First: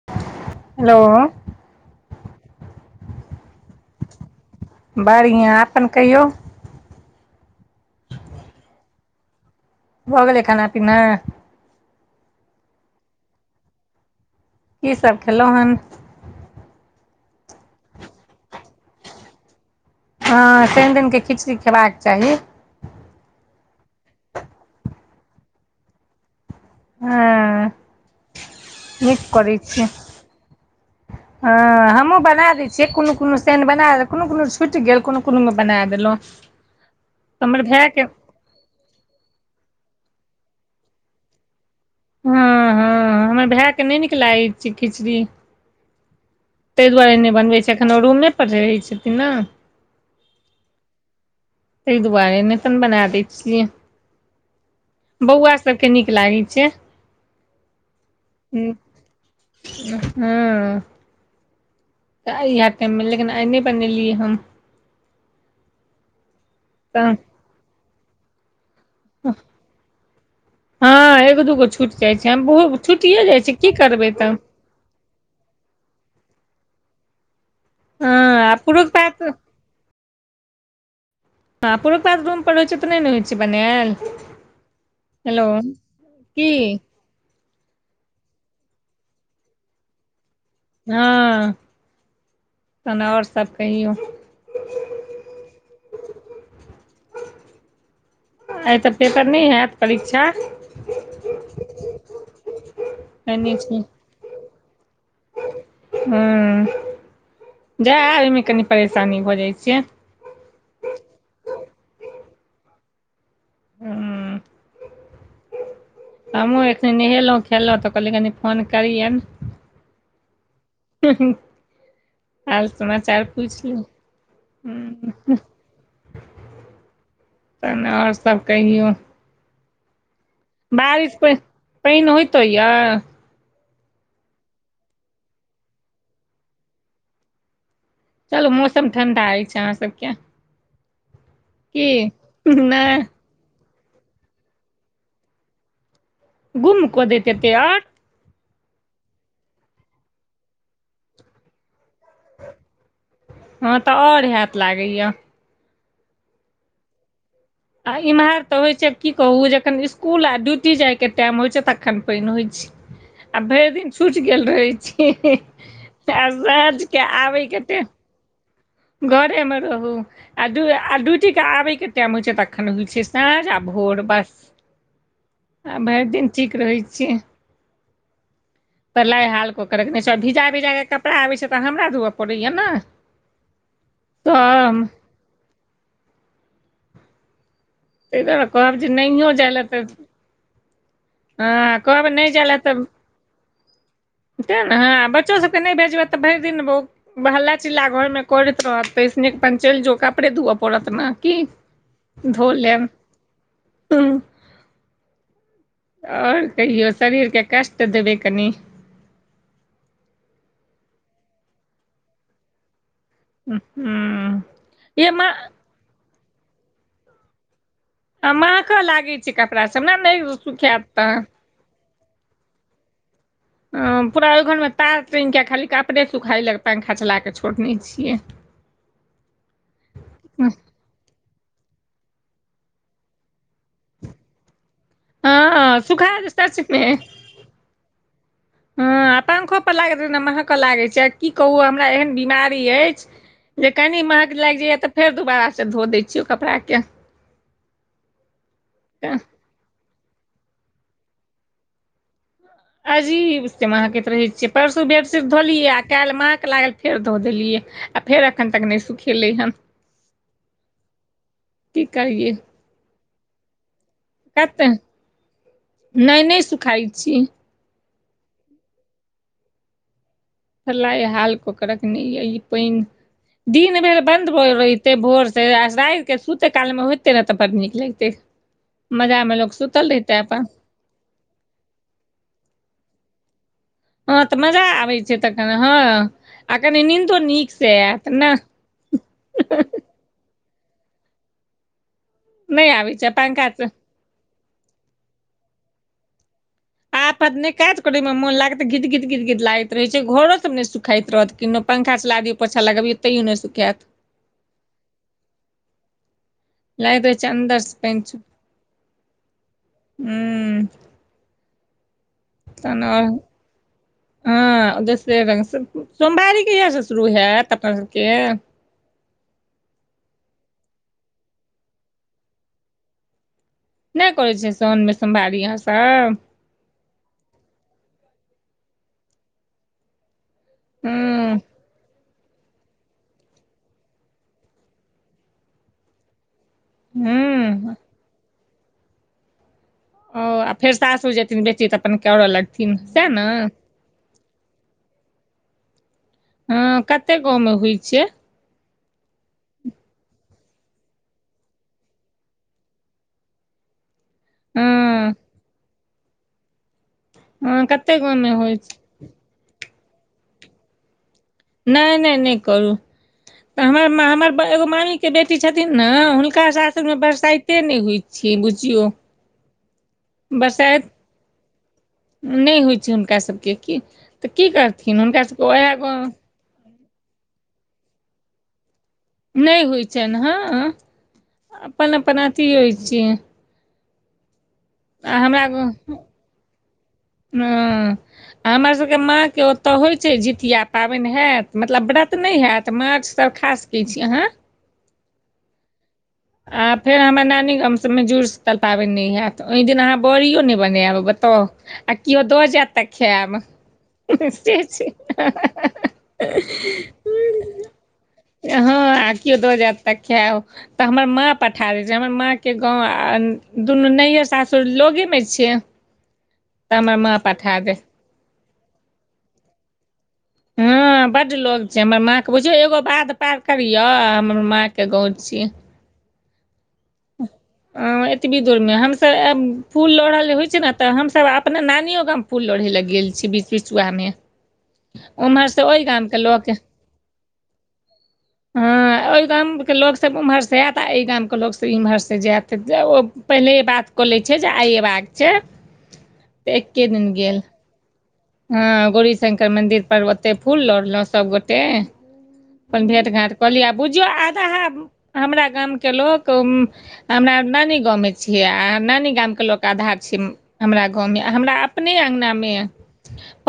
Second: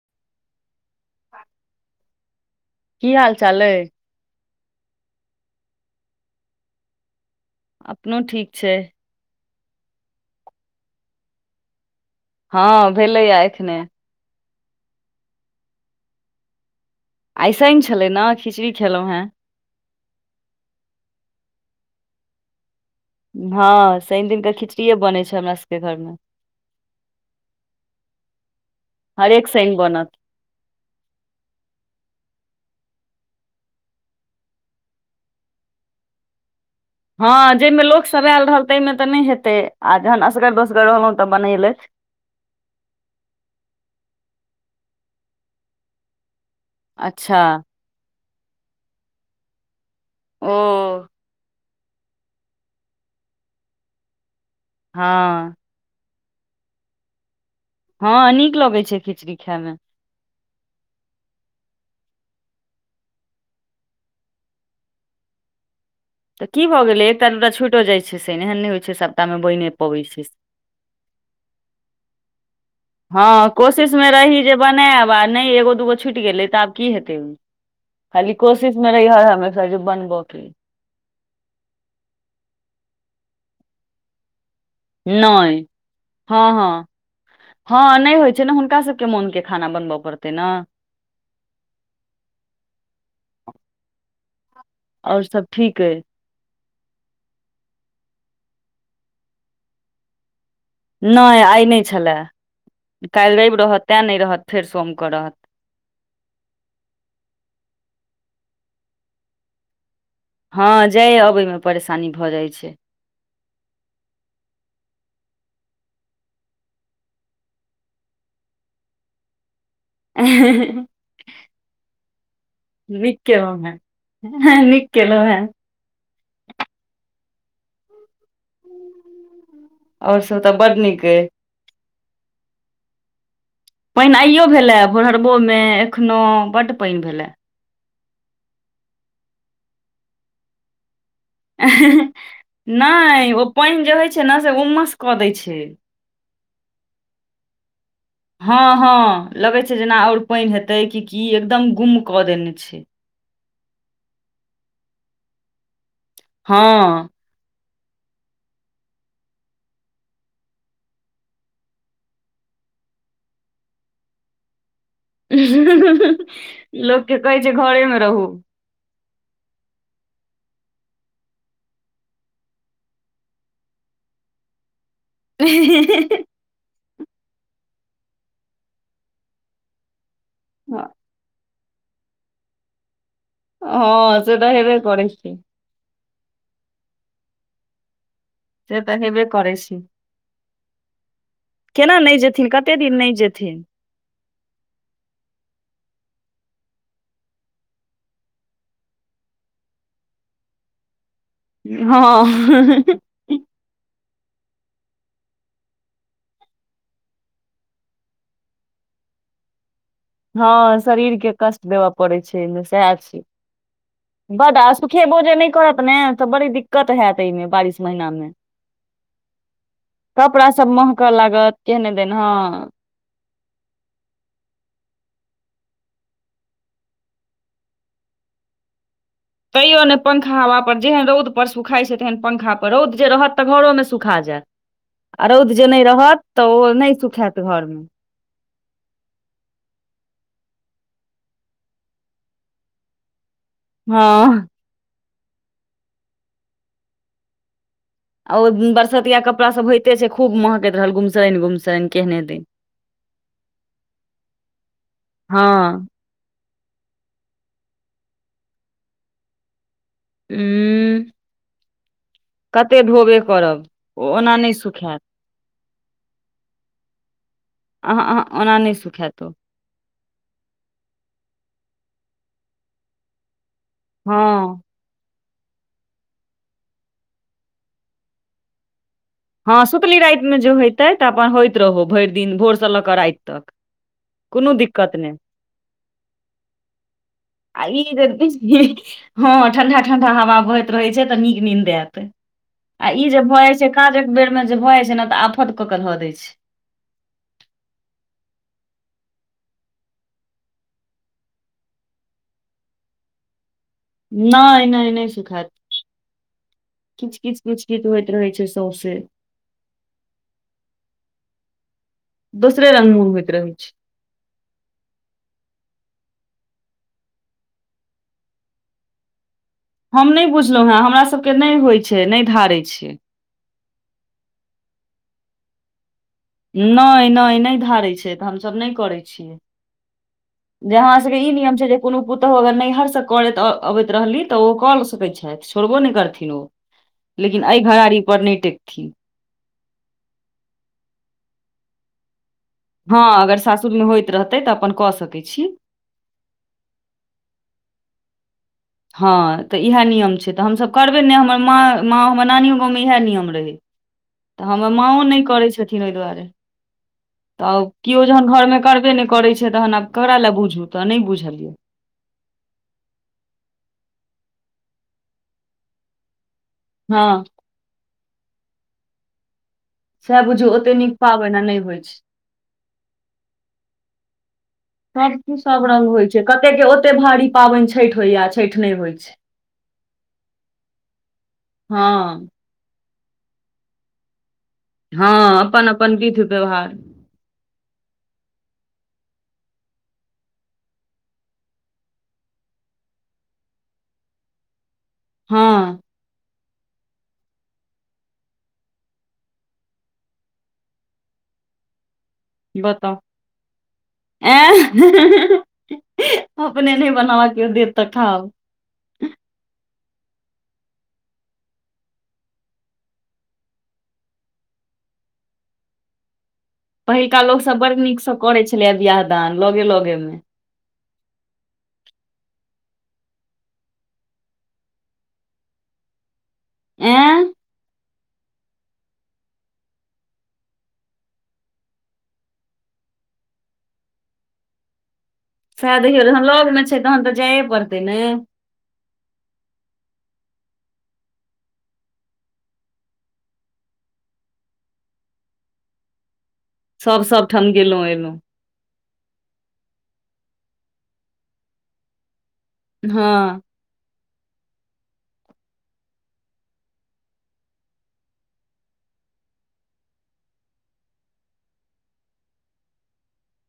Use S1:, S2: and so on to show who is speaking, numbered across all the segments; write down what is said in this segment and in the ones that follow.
S1: [unintelligible] Hello
S2: की हाल चाल आए
S1: बढ़िया अपन कहियौ?
S2: अपनो ठीक छै।
S1: भऽ गेलै खाना पीना?
S2: हँ, भेलैया एखने।
S1: कि सभ खेलौं हन।
S2: आय शनि छलै ने खिचड़ी खेलहुँ हैं।
S1: हँ, शनि दिनके खिचड़ी खेबाक चाही।
S2: हँ, शनि दिनके खिचड़ीए बनैत छै, हमरा सभके घरमे
S1: हँ, निक
S2: हरेक
S1: करै
S2: शनि
S1: छियै। हँ,
S2: बनत
S1: हमहूँ बना दै छियै, कोनो कोनो सैन बना देलहुँ कोनो कोनो छुटि गेल कोनो कोनोमे बना देलहुँ। [inaudible]
S2: हँ,
S1: हमर
S2: जाहिमे
S1: भायके
S2: लोकसभ आयल रहल ताहिमे तऽ नहि हेतै आ जखन असगर दोसगर रहलहुँ तऽ बनेलै।
S1: हँ, हँ, हमर भैयके नहि निक लागैत छै, खिचड़ी। ताहि दुआरे नहि
S2: अच्छा
S1: बनबैत छै, एखन ओ रूमे पर रहैत छथिन ने।
S2: ओ।
S1: ताहि दुआरे नै तहन बना दै छियै,
S2: हँ
S1: बौआ। सभके निक लागै छै।
S2: हँं, निक लगैत छै, खिचड़ी खायमे।
S1: हँ। इएह टाइममे, लेकिन आइने बनेलियै हम।
S2: तऽ की भऽ गेलै
S1: तऽ
S2: एकटा दूटा छुटो जाइत छै, से एहन नहि होइ छै, सप्ताहमे बनि पबैत छै।
S1: हँ, एक दूगो छुटि जाइ छै, हम छुटि जाइ छै कि करबै तऽ।
S2: बनैब आ नहि एगो दूगो छुट गेले तऽ आब कि हेतै
S1: हँ
S2: खाली
S1: आ पुरुख
S2: कोशिशमे रहि।
S1: पात
S2: कहे छै बनकेँ [unintelligible]
S1: आ, पुरुखा पट होइ छै, तऽ नहि ने होइ छै बनायल। हेलो
S2: नहि,
S1: की
S2: हँ, हँ। हँ, नहि होइ छै, ने हुनका सभके मोन‌के खाना बनबय पड़तै ने।
S1: हँ, तहन आओर सभ कहियो?
S2: आओर सभ ठीक आइ।
S1: एतऽ तऽ पेपर नहि होयत परीक्षा।
S2: नहि आइ नहि छलै, काल्हि
S1: एने
S2: रवि
S1: छै
S2: रहतैं नहि रहत फेर सोमके रहत।
S1: हूँ, जै आबे मे कनि परेशानी भऽ जाइ छियै।
S2: हँ, जाइ अबैमे परेशानी भऽ जाइत छै।
S1: ह। हमहूँ एखन नहेलहुँ खेलहुँ तऽ कहलियै कनि फोन करियन।
S2: आ।
S1: हू, हू। हाल
S2: नीक
S1: समाचार
S2: केलहुँ हेँ
S1: पुछलू।
S2: नीक केलहुँ हेँ
S1: तहन आओर सभ कहियो।
S2: आओर सभ त।
S1: बारिष पर पाइन होइतो यए।
S2: पाइन आइयो भेलयै भोरहरबोमे एखनो बड्ड पाइन भेलए।
S1: चलू मौसम ठंडा अछि अहाँ सभके
S2: नहि ओ पाइन जे होइ छै, ने से उमस कऽ दै छै।
S1: गुम कऽ दतेएते और।
S2: हँ हँ लगै छै जेना आओर पानि हेतै कि की एकदम गुम कऽ देने छै
S1: हँ तऽ आओर हेत लागैय
S2: हँ
S1: आ इम्हर तऽ होइत छै की कहू जखन स्कूल आ ड्यूटी जायके टाइम होइत छै तखन पानि होइत छै आ भरि दिन छूटि गेल रहै छै आ साझ के
S2: लोकके कहै
S1: आबै
S2: छै
S1: के टाइम
S2: घरेमे रहू
S1: घरेमे रहू आ ड्यूटी के आबैके टाइम होइ छै तखन होइ छै साँझ आ भोर बस आ भरि दिन ठीक रहै छै परलाइ हाल क‌ऽ के रखने छै आ भिजा भिजा के कत कपड़ा आबै छै तऽ हमरा धुअ पड़ैया ने
S2: हँ से तऽ हेबे करै छै
S1: ताहि दुआरे कहब
S2: से
S1: जे
S2: तऽ हेबे
S1: नहिओ जाय
S2: करै
S1: लै
S2: छै
S1: तऽ हँ आ
S2: केना
S1: कहबै नहि
S2: जेथिन
S1: जाय लै
S2: कते
S1: तब
S2: दिन नहि जेथिन
S1: तैँ ने हँ आ बच्चो सभके नहि भेजबै तऽ भरि दिन हल्ला चिल्ला घर मे करैत रहत तै सँ नीक अपन चलि जो कपड़े धोअ पड़त ने की
S2: हँ
S1: धो लेब आओर कहियौ शरीरके कष्ट देबै कनी
S2: हँ शरीर के कष्ट देबऽ पड़े छै ऐमे सएह छै
S1: हूँ
S2: बड्ड आ
S1: ये
S2: सुखेवो
S1: माँ
S2: जे नहि करत ने तऽ बड़ी दिक्कत होयत एहिमे बारिश महिनामे
S1: महकऽ लागै छै कपड़ा सब ने नहि
S2: कपड़ा सब
S1: सुखायत
S2: महकऽ
S1: तऽ
S2: लागत केहने दैन हँ
S1: [inaudible] हँ पूरा ओइ घर मे तार टांगि के आ खाली कपड़े सुखाय लै पंखा चला के छोड़ने छियै
S2: तैयो नहि पंखा हवा पर जेहन रौदपर सुखाइ छै तेहन पंखापर रौद जे रहत तऽ घरोमे सुखा जैत आ रौद जे
S1: हँ
S2: नहि
S1: सुखा
S2: रहत
S1: जाइ छै
S2: तऽ ओ
S1: सचमे
S2: नहि सुखैत घरमे
S1: हँ आ आ पंखो पर लागैत रहै ने महकऽ लागै छै आ की कहू हमरा एहन बीमारी अछि जे कनि महक
S2: हँ
S1: लागि जाइए तऽ फेर दोबारासँ धो दै छियै ओइ कपड़ाके
S2: आ ओ बरसतिया कपड़ासभ होइते छै खूब महकैत रहल घुमसैन गुमसैन केहने दिन
S1: अजीब से महकैत रहै छियै परसू बेडशीट
S2: हँ
S1: धोलियै आ काल्हि महक लागल फेर धो देलियै आ फेर एखन तक नहि सुखेलै हन
S2: उंम्म
S1: की कहिए
S2: कते ढोबे करब ओ ओना नहि
S1: कते
S2: सुखायत
S1: नहि नहि सुखाइ छी
S2: अहं अहं ओना नहि सुखायैत ओ
S1: सलाइ हाल कोकरक नै ये ई पानि दिन बेर
S2: हँ
S1: बंन्द भऽ गेल रहैत ते‌ भोर से आ राति के सुते काल मे होइतै ने तऽ बड़ नीक लगते मजामे लोक सुतल रहितै अपन
S2: तेँ तऽ अपन होइत रहौ भरि दिन भोरसँ लऽ कऽ राति तक
S1: हँ तऽ
S2: कोनो
S1: मजा
S2: दिक्कत
S1: आबै
S2: नहि
S1: छै तखन हँ आ कनी निंदो नीक
S2: आ
S1: से
S2: ई जे
S1: आयत नह
S2: बेसी हँ ठंडा ठंडा हवा बहैत रहै छै तऽ नीक निंद आयत
S1: नहि
S2: आ
S1: आबै
S2: इ
S1: छै
S2: जे
S1: पंखा
S2: भऽ
S1: से
S2: जाइ छै काजक बेर मे जे भऽ जाइ छै ने तऽ आफत कऽ के धऽ दय छै
S1: आपत नहि काज करे मे मोन लागत त गीत गीत गीत गीत लागैत रहे छै घरो सब ने सुखाइत रहत कि पंखा चला दियौ पोछा लगबियौ तैयो नहि सुखात
S2: नहि नहि नहि सुखात।
S1: लागैत
S2: किच
S1: रहै छै
S2: किच किच
S1: अन्दर से
S2: किच
S1: पानि
S2: होइत
S1: छू
S2: रहे छै सौंसे
S1: हूँ
S2: दोसरे रग मुह होयत रहै छै
S1: ह दोसरे रंग से सोमवारी कहिया से शुरू होयत अपना सबके
S2: हम नहि बुझलहुॅँ है हमरा सबके नहि होइत छै नहि धढारै छियै
S1: नहि करैत छियै सोनमे सोमवारी अहाँ सब।
S2: नहि नहि नहि धारैत छै तऽ हम सभ नहि करै छियै जे अहाँ सबके ई
S1: हूँ
S2: नियम छै जे [unintelligible] कोनो प पुतहु अगर नैहरसँ करैत अबैत रहली तऽ ओ कऽ सकैत छथि छोड़बो नहि करथिन ओ
S1: हूँ
S2: लेकिन ए घरारी पर नहि टेकथिन
S1: ओ फेर सासु जेथिन बेटी तऽ अपन कर लगथिन
S2: हँ
S1: सएह ने
S2: अगर सासुरमे होइत रहतै तऽ अपन कऽ सकैत छी।
S1: हँ कते गाँवमे हुइ छियै
S2: हँ तऽ इहा नियम छै तऽ हमसभ करबै ने हमर माँ माँ हमर नानिओ गाँवमे इहा नियम रहै हमर माँओ
S1: हँ
S2: नहि करै छथिन ओहि दुआरे तऽ
S1: हँ कतेक
S2: केओ जहन
S1: गाँवमे होइ
S2: घरमे
S1: छै
S2: करबे नहि करैत छै तहन आब ककरा लए बुझू तऽ नहि बुझ
S1: नहि नहि नहि करू तऽ हमर हमर एगो मामी के बेटी छथिन ने हुनका [unintelligible]
S2: हँ,
S1: बरसाइते नहि होइ छै बुझियौ
S2: सएह बुझू ओते
S1: बरसाइत
S2: नीक पाबन आ नहि होइ छै
S1: नहि होइत छै हुनका सभके की तऽ की करथिन
S2: सभ चीज
S1: हुनकाभके
S2: सभ
S1: उहा
S2: रंग
S1: गाँ
S2: होइ छै कते के ओते भारी पाबन छठि होइया छठि नहि होइ छै
S1: नहि होइत छनि हँ अपन अपन
S2: हँ,
S1: अथि होइत छियै
S2: हँ
S1: हमरा
S2: अपन
S1: गाँव
S2: अपन विध व्यवहार।
S1: हँ हमरा सबके माँके ओतऽ होइत छै जितिया पाबनि होयत मतलब व्रत नहि होयत माछसभ खास ठीक छी अहाँ
S2: हँ
S1: आ फेर हमर नानी गाम हमसभमे जुड़ शीतल पाबनि नहि हैत ओहिदिन अहाँ बड़िओ नहि बनायब बताउ केओ दऽ जायत तक
S2: बताउ
S1: खायब छै
S2: एं
S1: ह [unintelligible]
S2: अपने नहि बनाबऽ कियो देत तऽ खाउ।
S1: हँ आ कियो दो जात तक खेब हमर माँ पठा दैत छै हमर माँके गाँव आ दुनू नैहर सासुर लगेमे छियै [inaudible] माँ
S2: पहिलका लोक सब
S1: पठा
S2: बड़
S1: दै
S2: नीकसँ करे छलैए बियाह दान लेगे लेगे मे
S1: हँ बड लोग छै हमर माँ के बुझिय एगो बाध पार करिय हमर माँ के गाँव छीयै।
S2: एँ
S1: ह [inaudible] एतबी दूरमे हम सभ फूल लोड़ल जे होइ छै ने तऽ हमसभ अपना नानियो गाम फूल लोढ़े ल गेल छी बीच बीच चुआ मे
S2: सएह देखियौ जखन लगमे छै, तहन तऽ जाइए पड़तै ने।
S1: ह, ओहि गामके लोग सभ उम्हर से आयत आ ई गामके लोग सभ इम्हरसँ जायत ओ पहिले बात कऽ लै छै जे आइ अयबाक छै। तऽ एक्के
S2: सभ
S1: दिन
S2: सभ
S1: गेल
S2: ठाम गेलहुँ एलहुँ।
S1: हँ, गौरी शंकर मंदिर पर ओते फूल लोड़लहुं सभगोटे। अपन भेट घाट
S2: हँ
S1: कऽ लिय आ बुझियौ आधा हमरा गामके लोक। हमरा नानी गावमे छियै आ नानी गामके लोक आधा छै। हमरा गावमे हमरा अपने आंगनामे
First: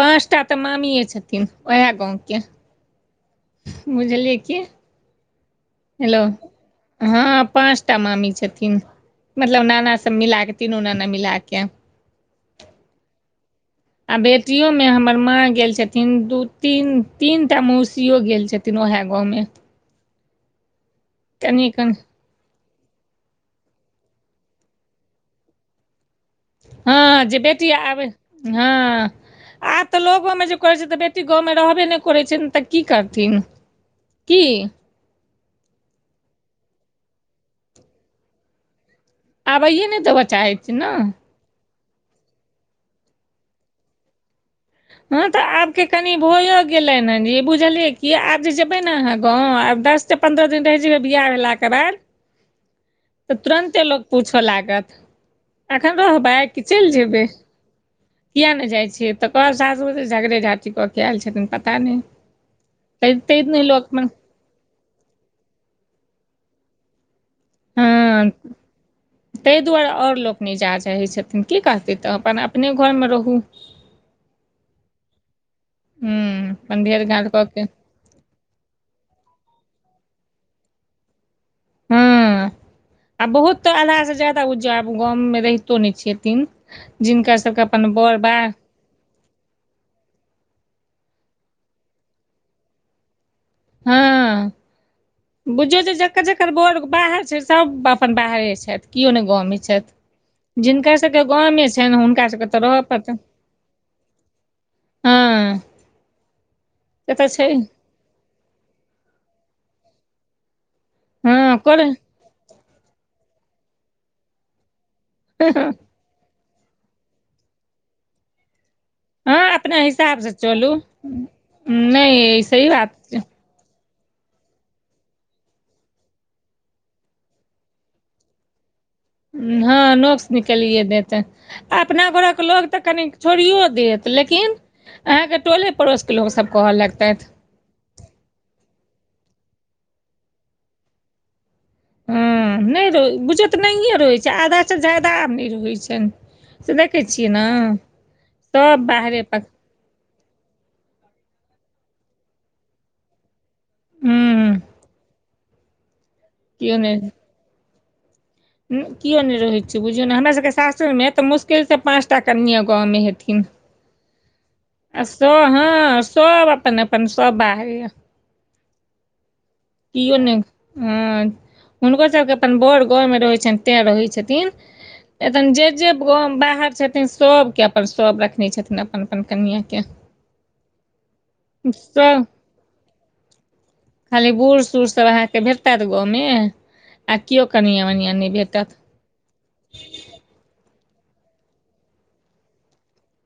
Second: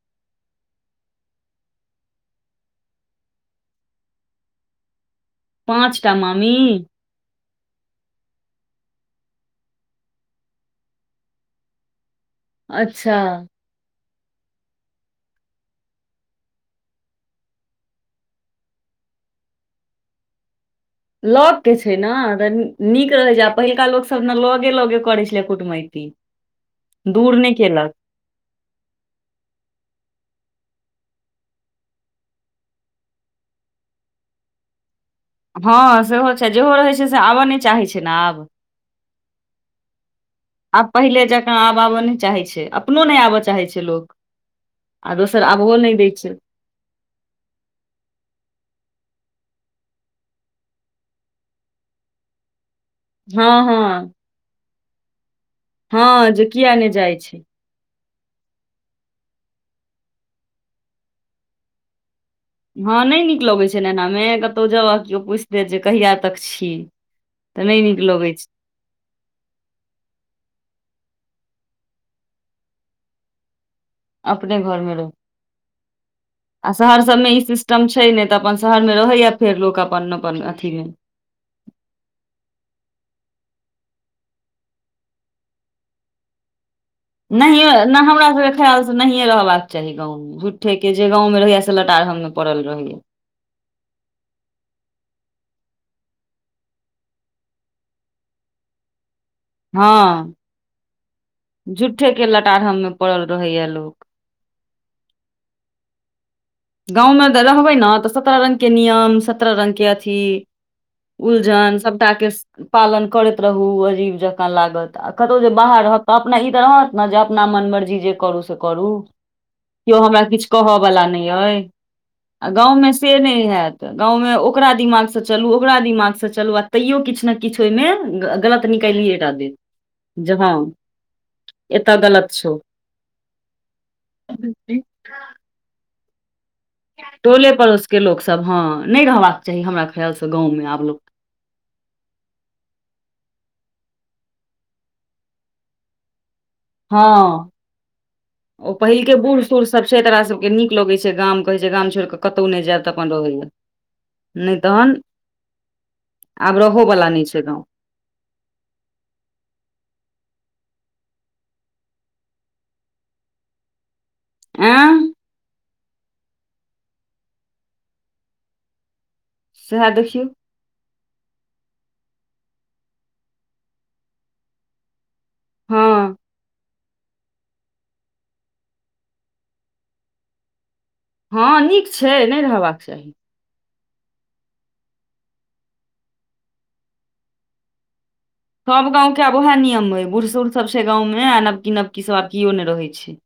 S1: पाँचटा तऽ मामिए छथिन उहै गावके बुझलि कि?
S2: पाँचटा मामी?
S1: हँ, पाँचटा मामी छथिन मतलब नाना सभ मिलाके तीनू नाना मिलाके।
S2: अच्छा।
S1: आ बेटियोमे हमर माँ गेल छथिन दू तीन तीनटा मौसियो गेल छथिन तीनो अहाँ गावमे।
S2: लग मके
S1: कनि
S2: छै ने निक रहै छै, पहिलका लोक सभने लगे लगे करै छलै कुटमैती।
S1: हँ,
S2: दूर
S1: जे
S2: नहि
S1: बेटी
S2: केलक
S1: आबै, हँ। आ तऽ लोगोमे जे करैत छै, तऽ बेटी गावमे रहबे नहि करै छै, ने तऽ की करथिन। कि?
S2: हँ, सेहो छै, जेहो रहैत छै से आबय नहि चाहै छै ने आब।
S1: आबैयए नहि देबऽ चाहै छै
S2: आब
S1: न।
S2: पहिले जकाँ आब आबऽ नहि चाहै छै, अपनो नहि आबऽ चाहै छै लोक। आ दोसर आबहो नहि दै छै।
S1: गेले हन जे बुझलिये की आब जेबे ने अहाँ गाव आब दस से पंन्द्रह दिन रहि जेयबे बियाह भेलाके बाद तऽ
S2: हँ
S1: तुरन्ते लोक
S2: हँ
S1: पूछऽ लागत एखन
S2: हँ
S1: रहबै
S2: जे
S1: कि
S2: किया नहि
S1: चलि
S2: जाइ
S1: जेबै।
S2: छै
S1: किया नहि जाइ छियै, तऽ कहैत सासुर झगड़े झाँटी कऽ के आयल छथिन पता नहि।
S2: हँ,
S1: तैं
S2: नहि निक
S1: तैं
S2: लगैत छै,
S1: लोक
S2: ने
S1: अपन
S2: एनामे क कतऽ जाउ, केओ पूछि देत जे कहिया तक छी, तऽ नहि नीक
S1: हँ
S2: लगैत छै।
S1: ताहि दुआरे आओर लोक नहि जाय चाहैतम छथिन की कहतै तऽ अपन अपने घरमे रहू। [inaudible]
S2: अपने घरमे रह आ
S1: अपन भेड़
S2: शहर
S1: घाट
S2: सभमे ई
S1: कऽ के
S2: सिस्टम छै। छै, नहि तऽ अपन शहरमे रहैया फेर लोक अपन अपन अथीमे।
S1: हँ आ बहुत आधासँ ज्यादा उजब गाममे रहितो नहि छथिन। जिनकर सबके
S2: नहि
S1: अपन बर
S2: हमरा
S1: बाह
S2: सभ खयाल। नहिये रहबाकऽ चाहि गावमे झुट्ठेके जे गावमे रहैया से लटार हम मे पड़ल रहैया।
S1: हँ। बुझौ, जे जाकर जाकर बोर बाहर छै, सभ अपन बाहरे छथि केओ ने गावमे। छै
S2: हँ
S1: जिनका सभके गामे छै, ने
S2: झूठे
S1: हुनका
S2: के
S1: सभके तऽ
S2: लटारहम
S1: रहऽ
S2: मे
S1: परतेन
S2: पड़ल रहैया लोक
S1: हँ। से
S2: गावमे तऽ
S1: छै
S2: रहबै ने तऽ सत्रह रंगके नियम सत्रह रंगके अथी
S1: हँ कर
S2: उलझन सभटा मके पालन करैत रहू अजीब जकाँ लागत। आ कतहु जे बाहर रहत तऽ अपना ई तऽ रहत ने जे अपना मन मर्जी जे करू से करू।
S1: हँ अपना
S2: कियो हमरा
S1: हिसाबसँ
S2: किछ
S1: चलू
S2: कहवला नहि अइ
S1: नहि
S2: आ
S1: सही
S2: गावमे
S1: बात
S2: से
S1: छै
S2: नहि। नै हैत गावमे ओकरा दिमागसे चलू ओकरा दिमाग मसे चलू आ तैयो किछु ने। किछु ओहिमे गलत निकलिये
S1: हँ नोक्स निकालिये देतै।
S2: एतय
S1: अपना
S2: गलत
S1: घरक
S2: छौ
S1: लोक तऽ कनि छोड़ियो देत लेकिन अहाँके टोले पड़ोसके लोक सब कहऽ लगतैथ।
S2: टोले पड़ोसके लोक सब हँ नहि रहबाक चाही हमरा खयालसँ गाँवमे आब लोक
S1: हँ नहि रह बुझियौ तऽ नहिए रहैत छैय आधासँ ज्यादा आब नहि रहैत छनि। से देखै छियै
S2: हँ
S1: ने
S2: ओ
S1: सब
S2: पहिलके
S1: बाहरे
S2: बूढ़
S1: पक
S2: सूढ़ सब [unintelligible] सबके के नीक लगै छैय गाम कहे छैय गाम छोड़ क कतौ नहि जायब तऽ अपन रहैया। नहि
S1: हूँ
S2: तहन आब रहो वला नहि छैय गांव।
S1: किया नहि रहैत छैय बुझियौ ने हमरा सबके सासुर मे तऽ मुश्किलसँ पाँच टा कनिया गाँवमे हेथिन।
S2: आँ
S1: आ सब हँ सब अपन अपन सब बाहरे।
S2: सएह
S1: किओ
S2: देखियौ
S1: नहि हँ हुनकोसभके अपन बड़ गाँवमे रहै छनि तैँ रहै छथिन। नहि तन जे जे
S2: हँ
S1: गाँव बाहर छथिन सबके अपन सब रखने छथिन अपन अपन कनियाके।
S2: हँ नीक छैय नहि रहबाक चाही।
S1: खाली बूढ़ सूढ़ सब अहाँके भेटता गाँवमें आ केव कनिया वनिया नहि भेटता।
S2: [unintelligible] गांव के आब उएह नियम अय बूढ़ सूढ़ सब छैय गांव मे आ नवकी नवकी सब आब केयो ने रहै छैय।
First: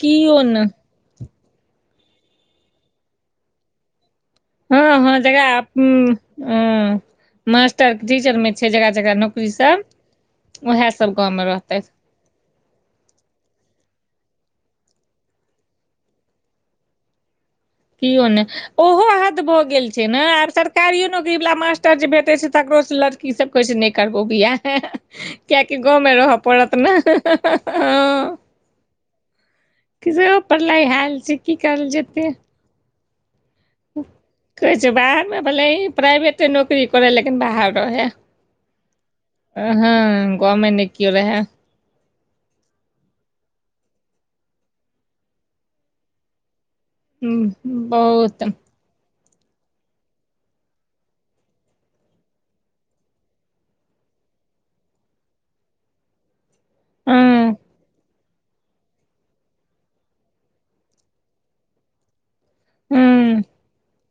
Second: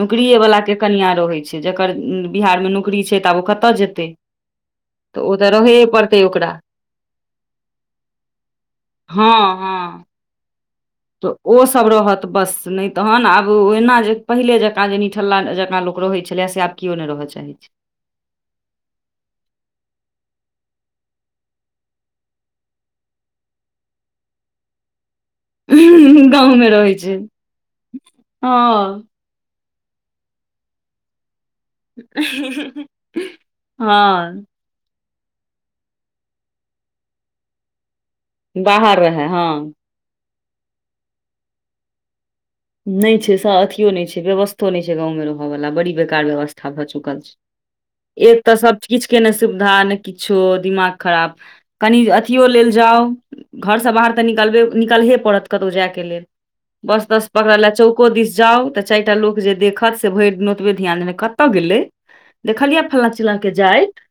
S2: नौकरिए
S1: किओ नहि
S2: वलाके कनिआँ रहै छैय जकर बिहारमे नौकरी छैय तऽ आब ओ कतय जेतै।
S1: हँ हँ
S2: तऽ ओ तऽ रहैए पड़तै ओकरा
S1: जेकरा मास्टर टीचर मे छैय जेकरा जेकरा
S2: हँ
S1: नौकरी सब
S2: हँ
S1: उएहे
S2: तऽ ओ सभ रहत बस नहि तहन आब ओहिना जे पहिले जकाँ जे निठल्ला जकाँ लोक रहै छलैए से आब केओ नहि रहय चाहै छैय।
S1: केओ नहि ओहो हद भऽ गेल छैय ने आ सरकारियो नौकरी वाला मास्टर जे भेटै छैय तकरोसँ ई सब कहै छैय नहि करबौ बियाह [unintelligible]
S2: छै
S1: कियाकि गांवमे रह
S2: गाँवमे
S1: परत
S2: रहै
S1: ने।
S2: छै हँ
S1: [unintelligible] हाल छैय की कयल जेतै।
S2: हँ
S1: कहै छैय बाहरमे भले प्राइवेटे नौकरी करै हइ लेकिन बाहर रहे।
S2: बाहर रहै
S1: अ हँ गाउमे नहि केउ रहै।
S2: नहि छैय स अथियो नहि छैय व्यवस्थो नहि छैय गाँव मे रहय वला बड़ी बेकार व्यवस्था भए चुक कल छैय एक
S1: बहुत
S2: तऽ सब चीज के ने सुविधा ने किछो दिमाग खराब कनि अथियो लेल जाउ घरसँ बाहर तऽ निकलबे निकलहे पड़त कतहु जायके लेल। बस
S1: हँ
S2: दस पकड़ ल चौ को दिस जाउ तऽ चारि टा लोक जे देखत से भरि दिन ओतबे ध्यान देने कतऽ गेलै? देखलियै फल्ला
S1: हँ
S2: चिल्लाँ के जाइत।